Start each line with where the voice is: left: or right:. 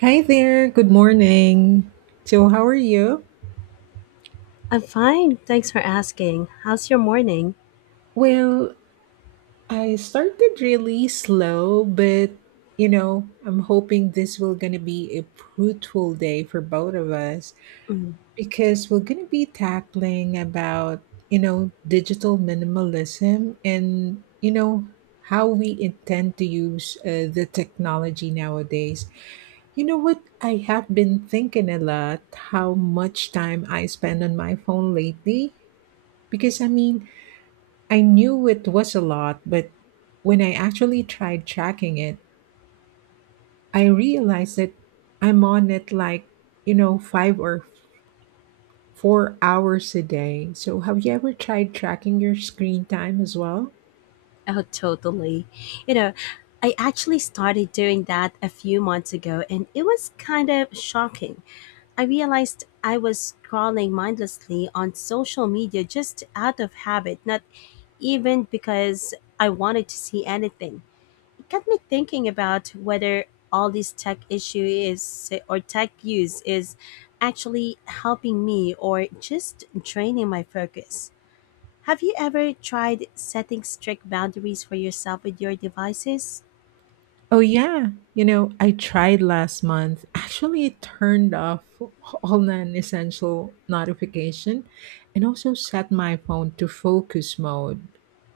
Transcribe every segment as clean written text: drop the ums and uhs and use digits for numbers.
right: Hi there, good morning. So, how are you?
left: I'm fine. Thanks for asking. How's your morning?
right: Well, I started really slow, but you know, I'm hoping this will gonna be a fruitful day for both of us
left: Mm.
right: because we're gonna be tackling about, you know, digital minimalism and, you know, how we intend to use the technology nowadays. You know what? I have been thinking a lot how much time I spend on my phone lately. Because I mean, I knew it was a lot, but when I actually tried tracking it, I realized that I'm on it like, you know, 5 or 4 hours a day. So have you ever tried tracking your screen time as well?
left: Oh, totally. You know, I actually started doing that a few months ago, and it was kind of shocking. I realized I was scrolling mindlessly on social media just out of habit, not even because I wanted to see anything. Got me thinking about whether all this tech use is actually helping me or just draining my focus. Have you ever tried setting strict boundaries for yourself with your devices?
right: Oh, yeah. You know, I tried last month. Actually, it turned off all non essential notification and also set my phone to focus mode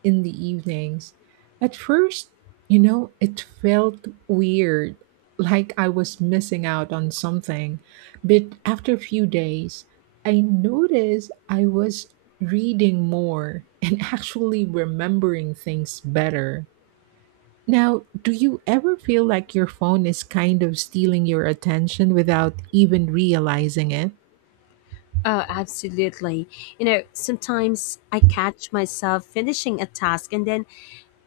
right: in the evenings. At first, you know, it felt weird, like I was missing out on something. But after a few days, I noticed I was reading more and actually remembering things better. Now, do you ever feel like your phone is kind of stealing your attention without even realizing it?
left: Oh, absolutely. You know, sometimes I catch myself finishing a task and then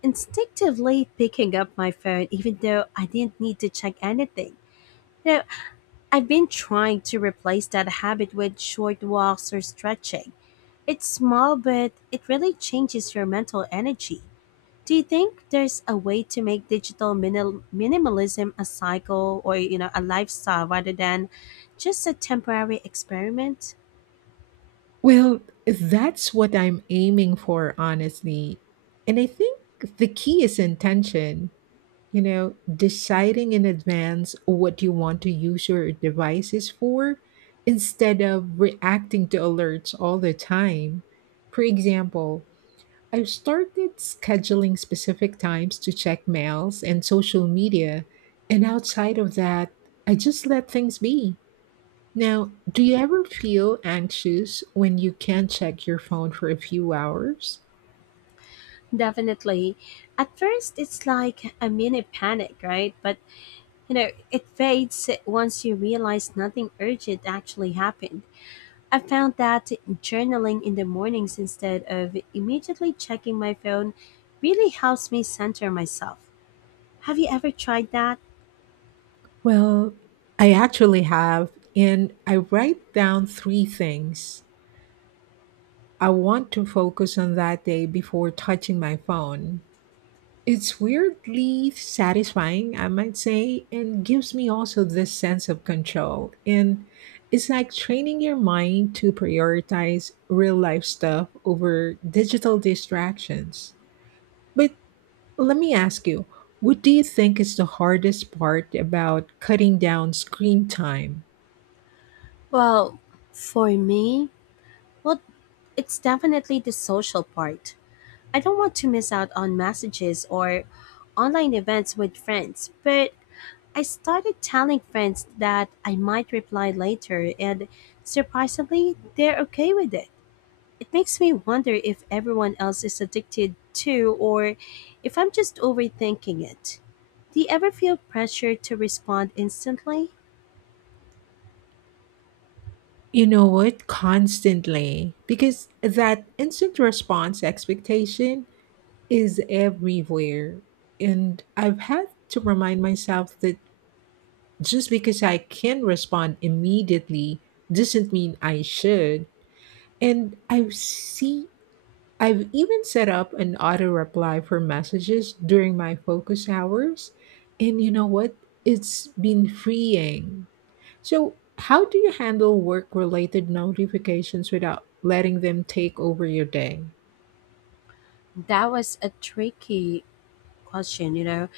left: instinctively picking up my phone even though I didn't need to check anything. You know, I've been trying to replace that habit with short walks or stretching. It's small, but it really changes your mental energy. Do you think there's a way to make minimalism a cycle or, you know, a lifestyle rather than just a temporary experiment?
right: Well, that's what I'm aiming for, honestly. And I think the key is intention. You know, deciding in advance what you want to use your devices for instead of reacting to alerts all the time. For example, I've started scheduling specific times to check mails and social media, and outside of that, I just let things be. Now, do you ever feel anxious when you can't check your phone for a few hours?
left: Definitely. At first, it's like a mini panic, right? But, you know, it fades once you realize nothing urgent actually happened. I found that journaling in the mornings instead of immediately checking my phone really helps me center myself. Have you ever tried that?
right: Well, I actually have, and I write down 3 things I want to focus on that day before touching my phone. It's weirdly satisfying, I might say, and gives me also this sense of control. And it's like training your mind to prioritize real life stuff over digital distractions. But let me ask you, what do you think is the hardest part about cutting down screen time?
left: Well, for me, well, it's definitely the social part. I don't want to miss out on messages or online events with friends, but I started telling friends that I might reply later, and surprisingly, they're okay with it. It makes me wonder if everyone else is addicted too or if I'm just overthinking it. Do you ever feel pressure to respond instantly?
right: You know what? Constantly. Because that instant response expectation is everywhere. And I've had to remind myself that just because I can respond immediately doesn't mean I should. And I see, I've even set up an auto reply for messages during my focus hours. And you know what? It's been freeing. So, how do you handle work related notifications without letting them take over your day?
left: That was a tricky question, you know.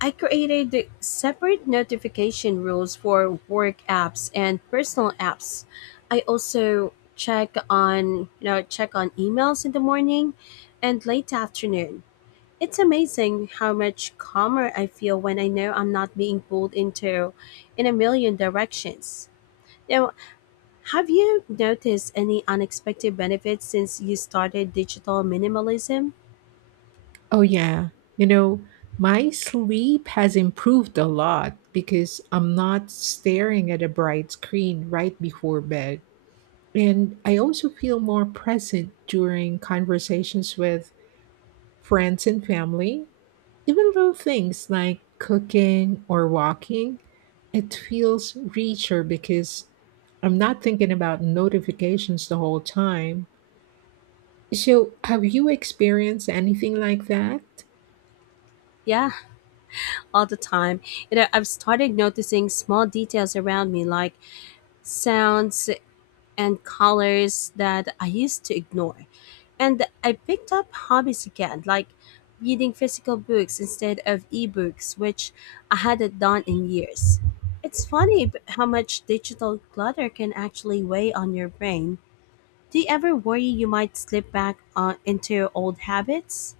left: I created separate notification rules for work apps and personal apps. I also check on emails in the morning and late afternoon. It's amazing how much calmer I feel when I know I'm not being pulled into in a million directions. Now, have you noticed any unexpected benefits since you started digital minimalism?
right: Oh, yeah. You know, my sleep has improved a lot because I'm not staring at a bright screen right before bed. And I also feel more present during conversations with friends and family. Even little things like cooking or walking, it feels richer because I'm not thinking about notifications the whole time. So, have you experienced anything like that?
left: Yeah, all the time. You know, I've started noticing small details around me like sounds and colors that I used to ignore. And I picked up hobbies again, like reading physical books instead of ebooks, which I hadn't done in years. It's how much digital clutter can actually weigh on your brain. Do you ever worry you might slip back into old habits?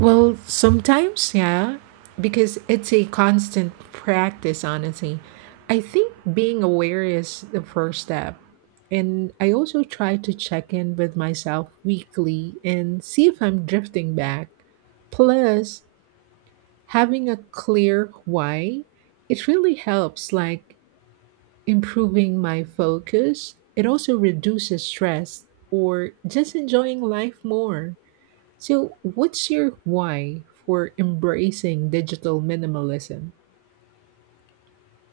right: Well, sometimes, yeah, because it's a constant practice, honestly. I think being aware is the first step. And I also try to check in with myself weekly and see if I'm drifting back. Plus, having a clear why, it really helps, like improving my focus. It also reduces stress or just enjoying life more. So, what's your why for embracing digital minimalism?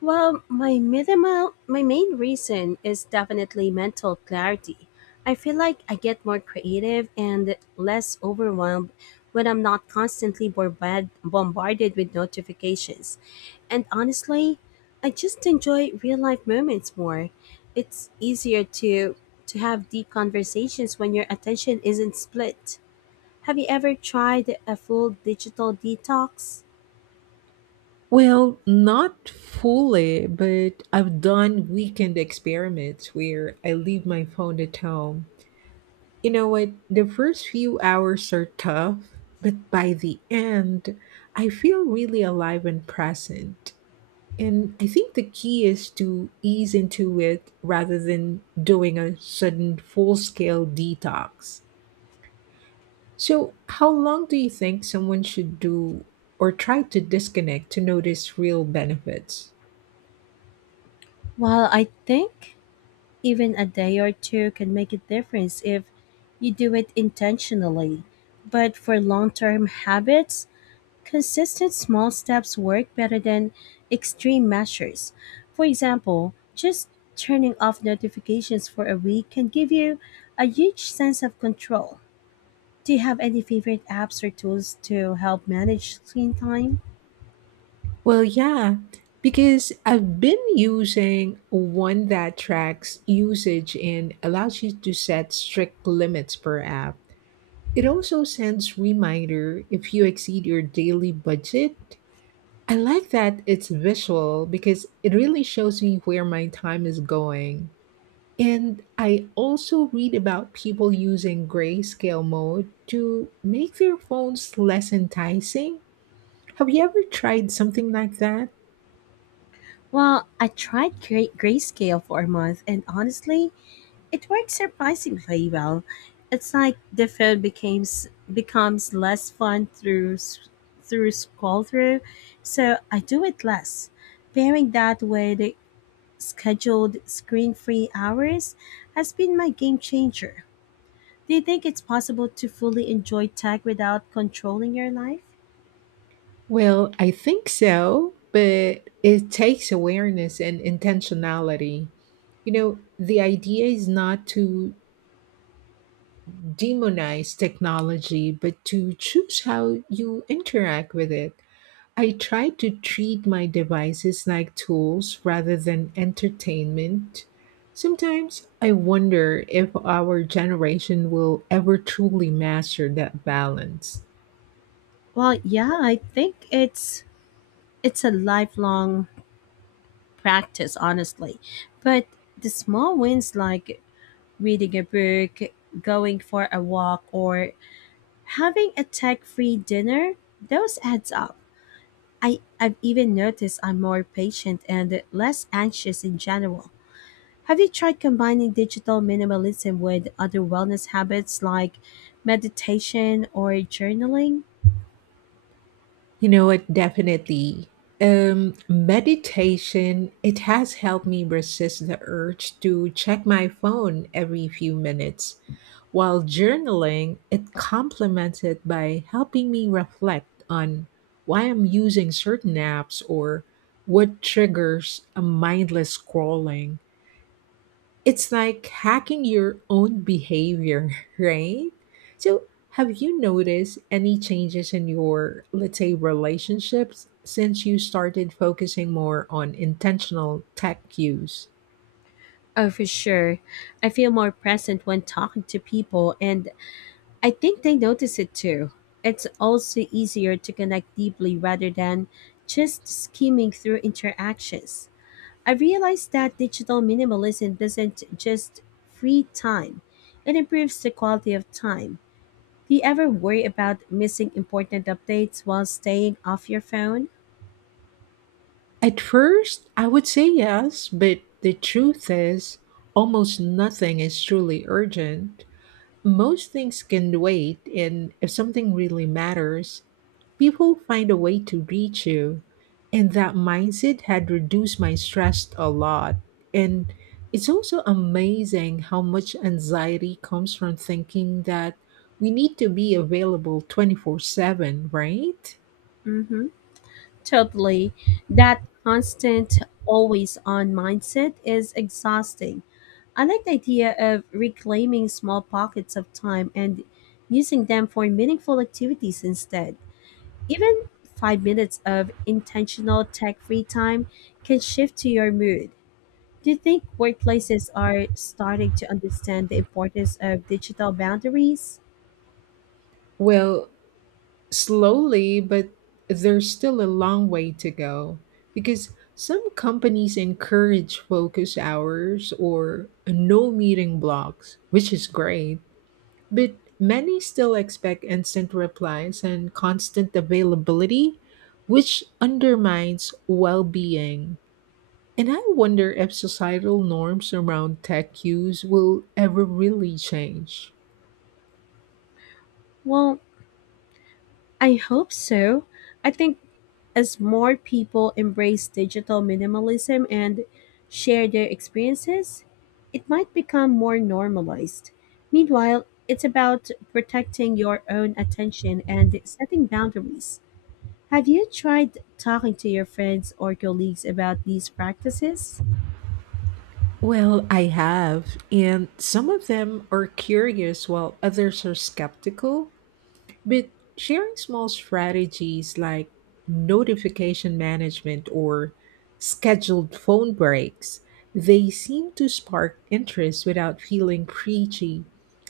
left: Well, my main reason is definitely mental clarity. I feel like I get more creative and less overwhelmed when I'm not constantly bombarded with notifications. And honestly, I just enjoy real life moments more. It's easier to have deep conversations when your attention isn't split. Have you ever tried a full digital detox?
right: Well, not fully, but I've done weekend experiments where I leave my phone at home. You know what? The first few hours are tough, but by the end, I feel really alive and present. And I think the key is to ease into it rather than doing a sudden full scale detox. So, how long do you think someone should do or try to disconnect to notice real benefits?
left: Well, I think even a day or two can make a difference if you do it intentionally. But for long term habits, consistent small steps work better than extreme measures. For example, just turning off notifications for a week can give you a huge sense of control. Do you have any favorite apps or tools to help manage screen time?
right: Well, yeah, because I've been using one that tracks usage and allows you to set strict limits per app. It also sends reminder if you exceed your daily budget. I like that it's visual because it really shows me where my time is going. And I also read about people using grayscale mode to make their phones less enticing. Have you ever tried something like that?
left: Well, I tried Grayscale for a month, and honestly, it worked surprisingly well. It's like the food becomes less fun through scroll through, so I do it less. Pairing that with scheduled screen free hours has been my game changer. Do you think it's possible to fully enjoy tech without controlling your life?
right: Well, I think so, but it takes awareness and intentionality. You know, the idea is not to demonize technology, but to choose how you interact with it. I try to treat my devices like tools rather than entertainment. Sometimes I wonder if our generation will ever truly master that balance.
left: Well, yeah, I think it's a lifelong practice, honestly. But the small wins like reading a book, going for a walk, or having a tech free dinner, those adds up. I've even noticed I'm more patient and less anxious in general. Have you tried combining digital minimalism with other wellness habits like meditation or journaling?
right: You know what? Definitely. Meditation, it has helped me resist the urge to check my phone every few minutes. While journaling, it complements it by helping me reflect on why I'm using certain apps or what triggers a mindless scrolling. It's like hacking your own behavior, right? So, have you noticed any changes in your, let's say, relationships since you started focusing more on intentional tech use?
left: Oh, for sure. I feel more present when talking to people, and I think they notice it too. It's also easier to connect deeply rather than just skimming through interactions. I realized that digital minimalism doesn't just free time, it improves the quality of time. Do you ever worry about missing important updates while staying off your phone?
right: At first, I would say yes, but the truth is, almost nothing is truly urgent. Most things can wait, and if something really matters, people find a way to reach you. And that mindset had reduced my stress a lot. And it's also amazing how much anxiety comes from thinking that we need to be available 24/7, right?
left: Mm-hmm. Totally. That constant always on mindset is exhausting. I like the idea of reclaiming small pockets of time and using them for meaningful activities instead. Even 5 minutes of intentional tech free time can shift to your mood. Do you think workplaces are starting to understand the importance of digital boundaries?
right: Well, slowly, but there's still a long way to go because some companies encourage focus hours or no meeting blocks, which is great, but many still expect instant replies and constant availability, which undermines well being. And I wonder if societal norms around tech use will ever really change.
left: Well, I hope so. I think as more people embrace digital minimalism and share their experiences, it might become more normalized. Meanwhile, it's about protecting your own attention and setting boundaries. Have you tried talking to your friends or colleagues about these practices?
right: Well, I have, and some of them are curious while others are skeptical. But sharing small strategies like notification management or scheduled phone breaks, they seem to spark interest without feeling preachy.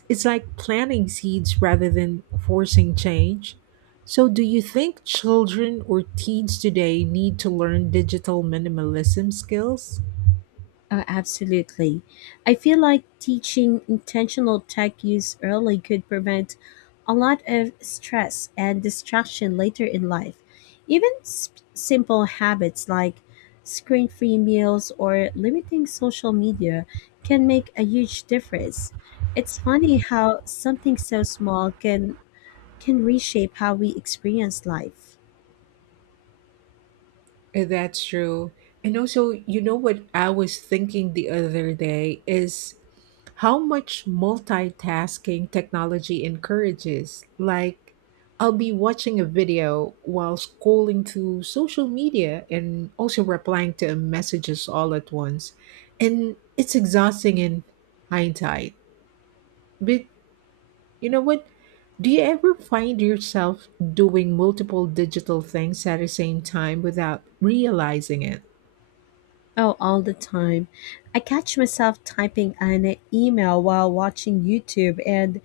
right: It's like planting seeds rather than forcing change. So, do you think children or teens today need to learn digital minimalism skills?
left: Absolutely. I feel like teaching intentional tech use early could prevent a lot of stress and distraction later in life. Even simple habits like screen free meals or limiting social media can make a huge difference. It's funny how something so small can reshape how we experience life.
right: That's true. And also, you know what I was thinking the other day is how much multitasking technology encourages. Like, I'll be watching a video while scrolling through social media and also replying to messages all at once. And it's exhausting in hindsight. But you know what? Do you ever find yourself doing multiple digital things at the same time without realizing it?
left: Oh, all the time. I catch myself typing an email while watching YouTube and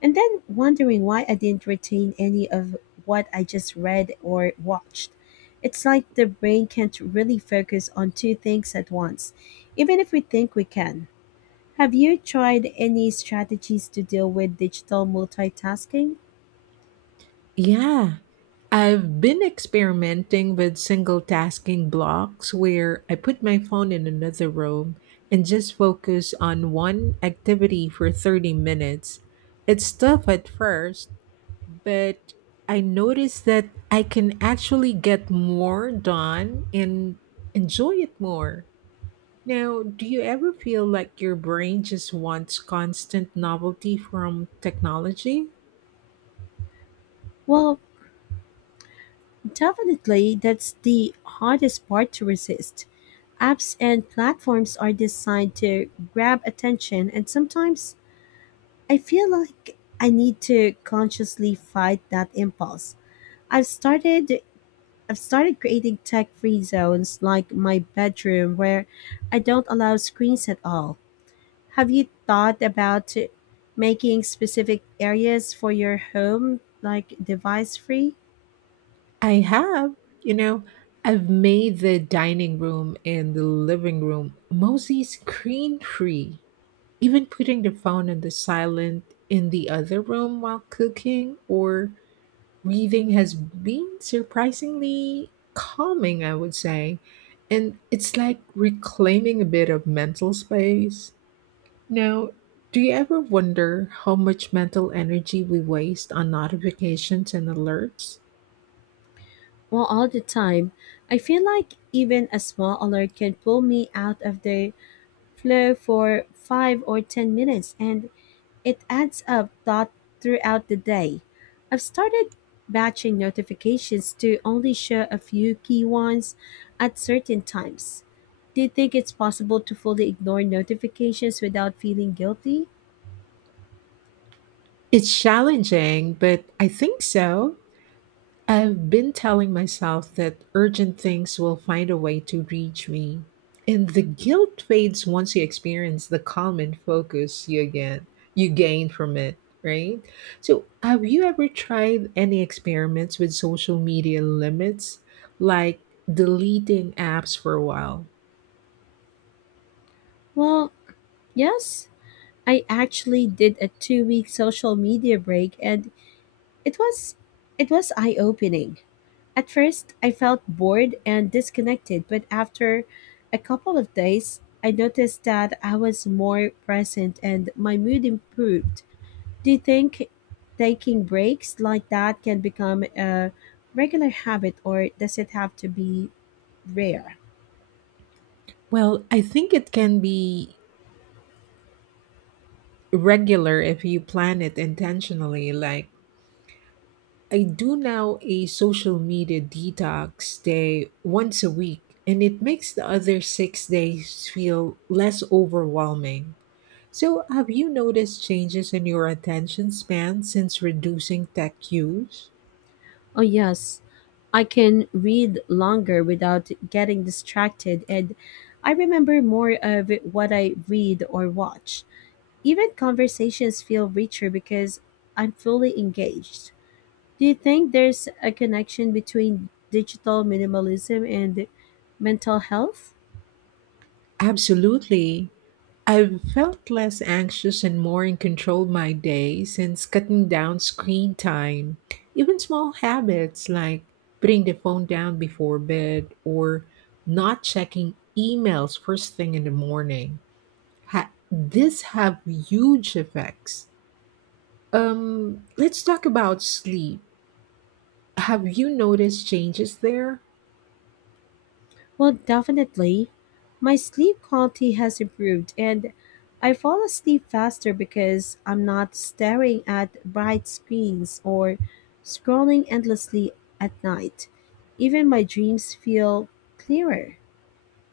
left: then wondering why I didn't retain any of what I just read or watched. It's like the brain can't really focus on two things at once, even if we think we can. Have you tried any strategies to deal with digital multitasking?
right: Yeah. I've been experimenting with single tasking blocks where I put my phone in another room and just focus on one activity for 30 minutes. It's tough at first, but I noticed that I can actually get more done and enjoy it more. Now, do you ever feel like your brain just wants constant novelty from technology?
left: Well, definitely that's the hardest part to resist. Apps and platforms are designed to grab attention, and sometimes I feel like I need to consciously fight that impulse. I've started I've started creating tech-free zones like my bedroom where I don't allow screens at all. Have you thought about making specific areas for your home like device-free?
right: I have, you know, I've made the dining room and the living room mostly screen free. Even putting the phone on the silent in the other room while cooking or reading has been surprisingly calming, I would say. And it's like reclaiming a bit of mental space. Now, do you ever wonder how much mental energy we waste on notifications and alerts?
left: Well, all the time. I feel like even a small alert can pull me out of the flow for 5 or 10 minutes and it adds up thought throughout the day. I've started batching notifications to only show a few key ones at certain times. Do you think it's possible to fully ignore notifications without feeling guilty?
right: It's challenging, but I think so. I've been telling myself that urgent things will find a way to reach me. And the guilt fades once you experience the calm and focus you again you gain from it, right? So have you ever tried any experiments with social media limits, like deleting apps for a while?
left: Well, yes, I actually did a two-week social media break and it was it was eye-opening. At first, I felt bored and disconnected, but after a couple of days, I noticed that I was more present and my mood improved. Do you think taking breaks like that can become a regular habit or does it have to be rare?
right: Well, I think it can be regular if you plan it intentionally, like I do now a social media detox day once a week, and it makes the other 6 days feel less overwhelming. So, have you noticed changes in your attention span since reducing tech use?
left: Oh, yes. I can read longer without getting distracted, and I remember more of what I read or watch. Even conversations feel richer because I'm fully engaged. Do you think there's a connection between digital minimalism and mental health?
right: Absolutely. I've felt less anxious and more in control of my day since cutting down screen time. Even small habits like putting the phone down before bed or not checking emails first thing in the morning. This have huge effects. Let's talk about sleep. Have you noticed changes there?
left: Well, definitely. My sleep quality has improved and I fall asleep faster because I'm not staring at bright screens or scrolling endlessly at night. Even my dreams feel clearer.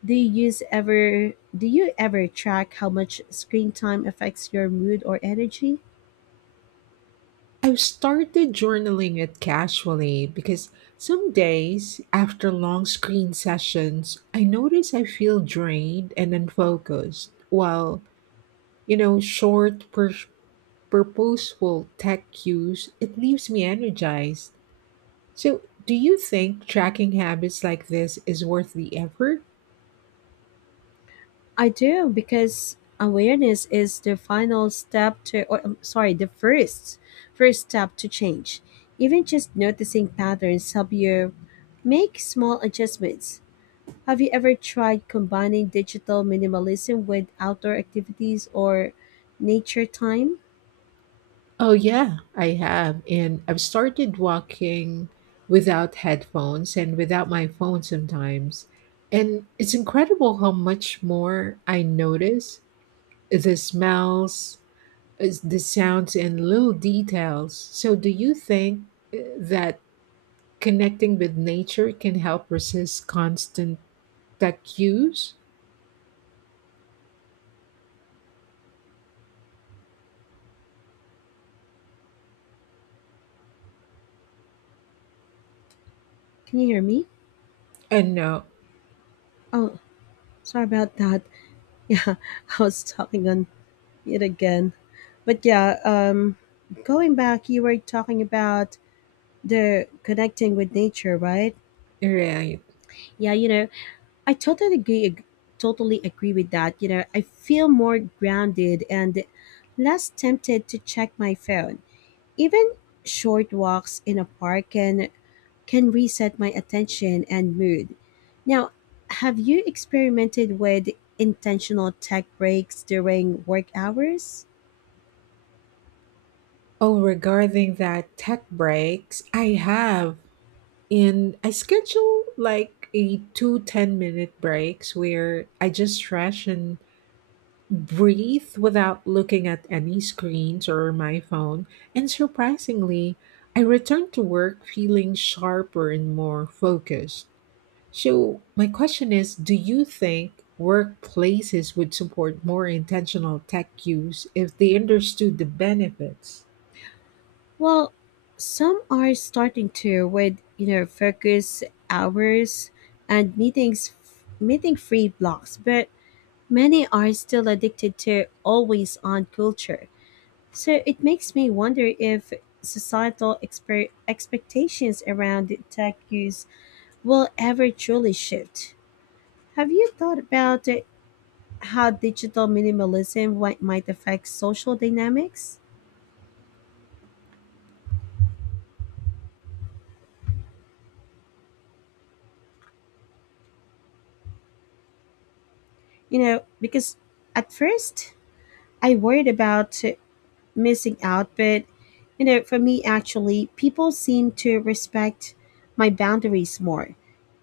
left: Do you ever track how much screen time affects your mood or energy?
right: I've started journaling it casually because some days after long screen sessions, I notice I feel drained and unfocused, while, you know, short, purposeful tech cues, it leaves me energized. So, do you think tracking habits like this is worth the effort?
left: I do because awareness is the final step to, or sorry, the first step to change. Even just noticing patterns help you make small adjustments. Have you ever tried combining digital minimalism with outdoor activities or nature time?
right: Oh, yeah, I have. And I've started walking without headphones and without my phone sometimes. And it's incredible how much more I notice the smells, the sounds, and little details. So, do you think that connecting with nature can help resist constant tech use?
left: Can you hear me?
right: And no,
left: Oh, sorry about that. Yeah, I was talking on it again. But yeah, going back, you were talking about the connecting with nature, right?
right: right.
left: Yeah, you know, I totally agree. Totally agree with that. You know, I feel more grounded and less tempted to check my phone. Even short walks in a park can reset my attention and mood. Now, have you experimented with intentional tech breaks during work hours?
right: Oh, regarding that tech breaks, I have. And I schedule like a two 10-minute breaks where I just stretch and breathe without looking at any screens or my phone. And surprisingly, I return to work feeling sharper and more focused. So, my question is, do you think workplaces would support more intentional tech use if they understood the benefits?
left: Well, some are starting to with, you know, focus hours and meeting free blocks, but many are still addicted to always on culture. So it makes me wonder if societal expectations around tech use will ever truly shift. Have you thought about how digital might affect social dynamics? You know, because at first I worried about missing out, but, you know, for me actually people seem to respect my boundaries more.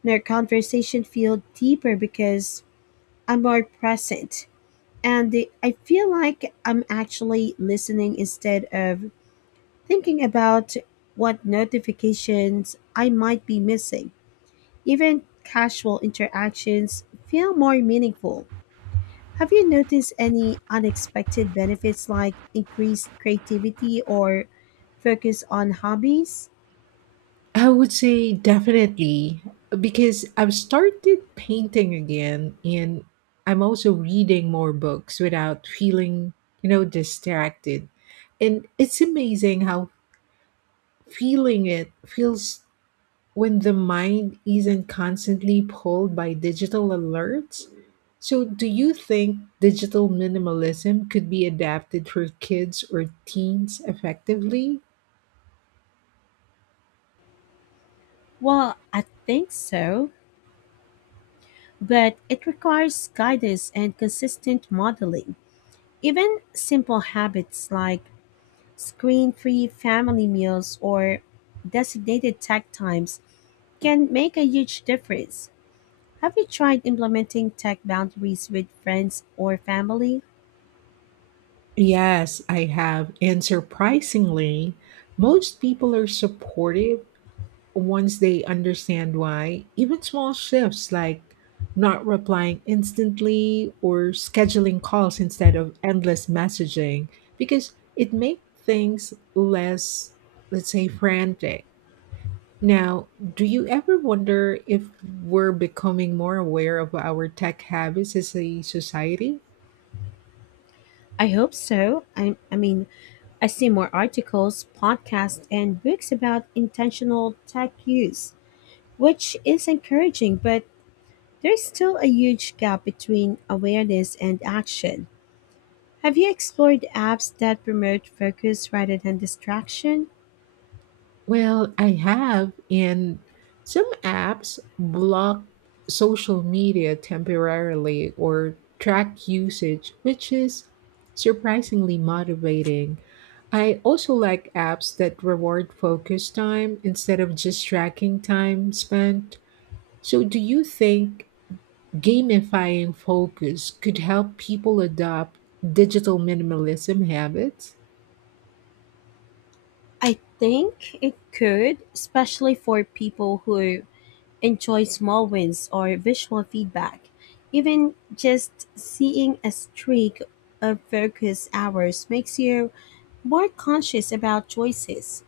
left: Their conversation feel deeper because I'm more present, and I feel like I'm actually listening instead of thinking about what notifications I might be missing. Even casual interactions feel more meaningful. Have you noticed any unexpected benefits like increased creativity or focus on hobbies?
right: I would say definitely because I've started painting again and I'm also reading more books without feeling, you know, distracted. And it's amazing how feeling it feels when the mind isn't constantly pulled by digital alerts. So, do you think digital minimalism could be adapted for kids or teens effectively?
left: Well, I think so, but it requires guidance and consistent modeling. Even simple habits like screen free family meals or designated tech times can make a huge difference. Have you tried implementing tech boundaries with friends or family?
right: Yes, I have. And surprisingly, most people are supportive once they understand why. Even small shifts like not replying instantly or scheduling calls instead of endless messaging because it makes things less, let's say, frantic. Now, do you ever wonder if we're becoming more aware of our tech habits as a society?
left: I hope so. I see more articles, podcasts, and books about intentional tech use, which is encouraging, but there's still a huge gap between awareness and action. Have you explored apps that promote focus rather than distraction?
right: Well, I have, and some apps block social media temporarily or track usage, which is surprisingly motivating. I also like apps that reward focus time instead of just tracking time spent. So, do you think gamifying focus could help people adopt digital minimalism habits?
left: I think it could, especially for people who enjoy small wins or visual feedback. Even just seeing a streak of focus hours makes you more conscious about choices.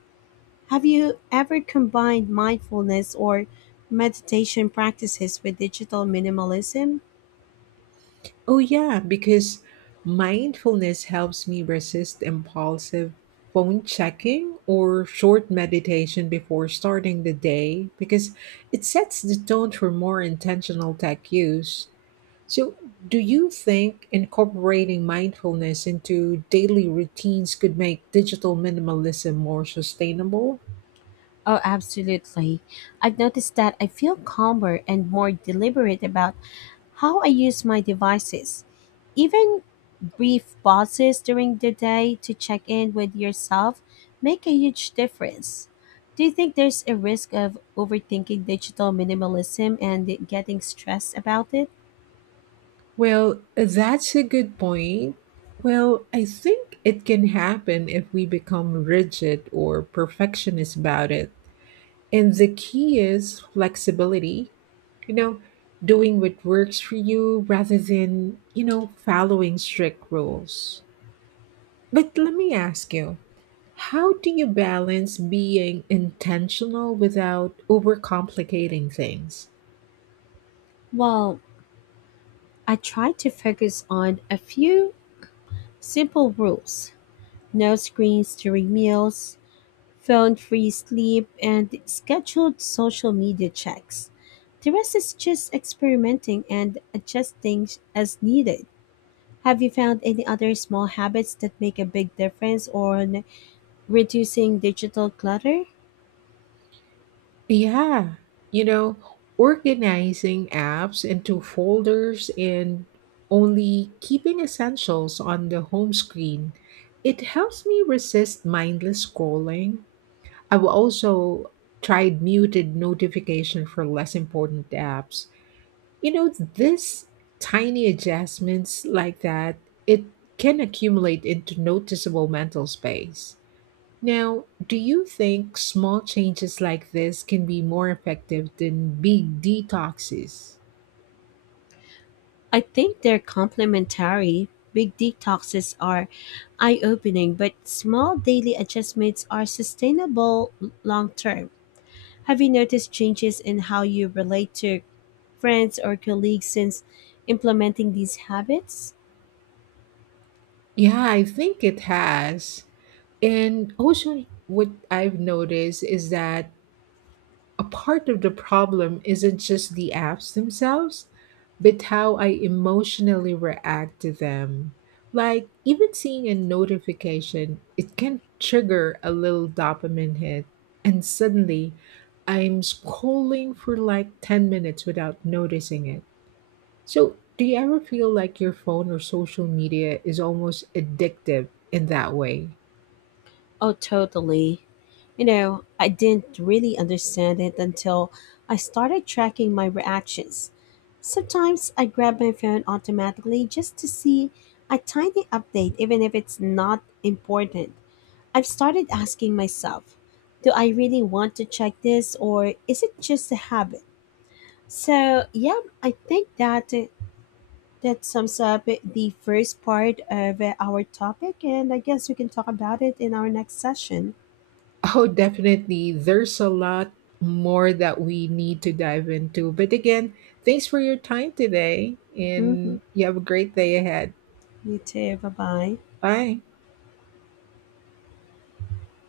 left: Have you ever combined mindfulness or meditation practices with digital minimalism?
right: Oh, yeah, because mindfulness helps me resist impulsive phone checking or short meditation before starting the day because it sets the tone for more intentional tech use. So, do you think incorporating mindfulness into daily routines could make digital minimalism more sustainable?
left: Oh, absolutely. I've noticed that I feel calmer and more deliberate about how I use my devices. Even brief pauses during the day to check in with yourself make a huge difference. Do you think there's a risk of overthinking digital minimalism and getting stressed about it?
right: Well, that's a good point. Well, I think it can happen if we become rigid or perfectionist about it. And the key is flexibility, you know, doing what works for you rather than, you know, following strict rules. But let me ask you, how do you balance being intentional without overcomplicating things?
left: Well, I try to focus on a few simple rules: no screens during meals, phone free sleep, and scheduled social media checks. The rest is just experimenting and adjusting as needed. Have you found any other small habits that make a big difference on reducing digital clutter?
right: Yeah, you know, organizing apps into folders and only keeping essentials on the home screen. It helps me resist mindless scrolling. I've also tried muted notification for less important apps. You know, this tiny adjustments like that, it can accumulate into noticeable mental space. Now, do you think small changes like this can be more effective than big detoxes?
left: I think they're complementary. Big detoxes are eye opening, but small daily adjustments are sustainable long term. Have you noticed changes in how you relate to friends or colleagues since implementing these habits?
right: Yeah, I think it has. And also, what I've noticed is that a part of the problem isn't just the apps themselves, but how I emotionally react to them. Like, even seeing a notification, it can trigger a little dopamine hit, and suddenly I'm scrolling for like 10 minutes without noticing it. So, do you ever feel like your phone or social media is almost addictive in that way?
left: Oh, totally. You know, I didn't really understand it until I started tracking my reactions. Sometimes I grab my phone automatically just to see a tiny update, even if it's not important. I've started asking myself, do I really want to check this or is it just a habit? So, yeah, I think that that sums up the first part of our topic, and I guess we can talk about it in our next session.
right: Oh, definitely. There's a lot more that we need to dive into. But again, thanks for your time today,
left: Hmm.
right: and you have a great day ahead.
left: You too. Bye bye.
right: Bye.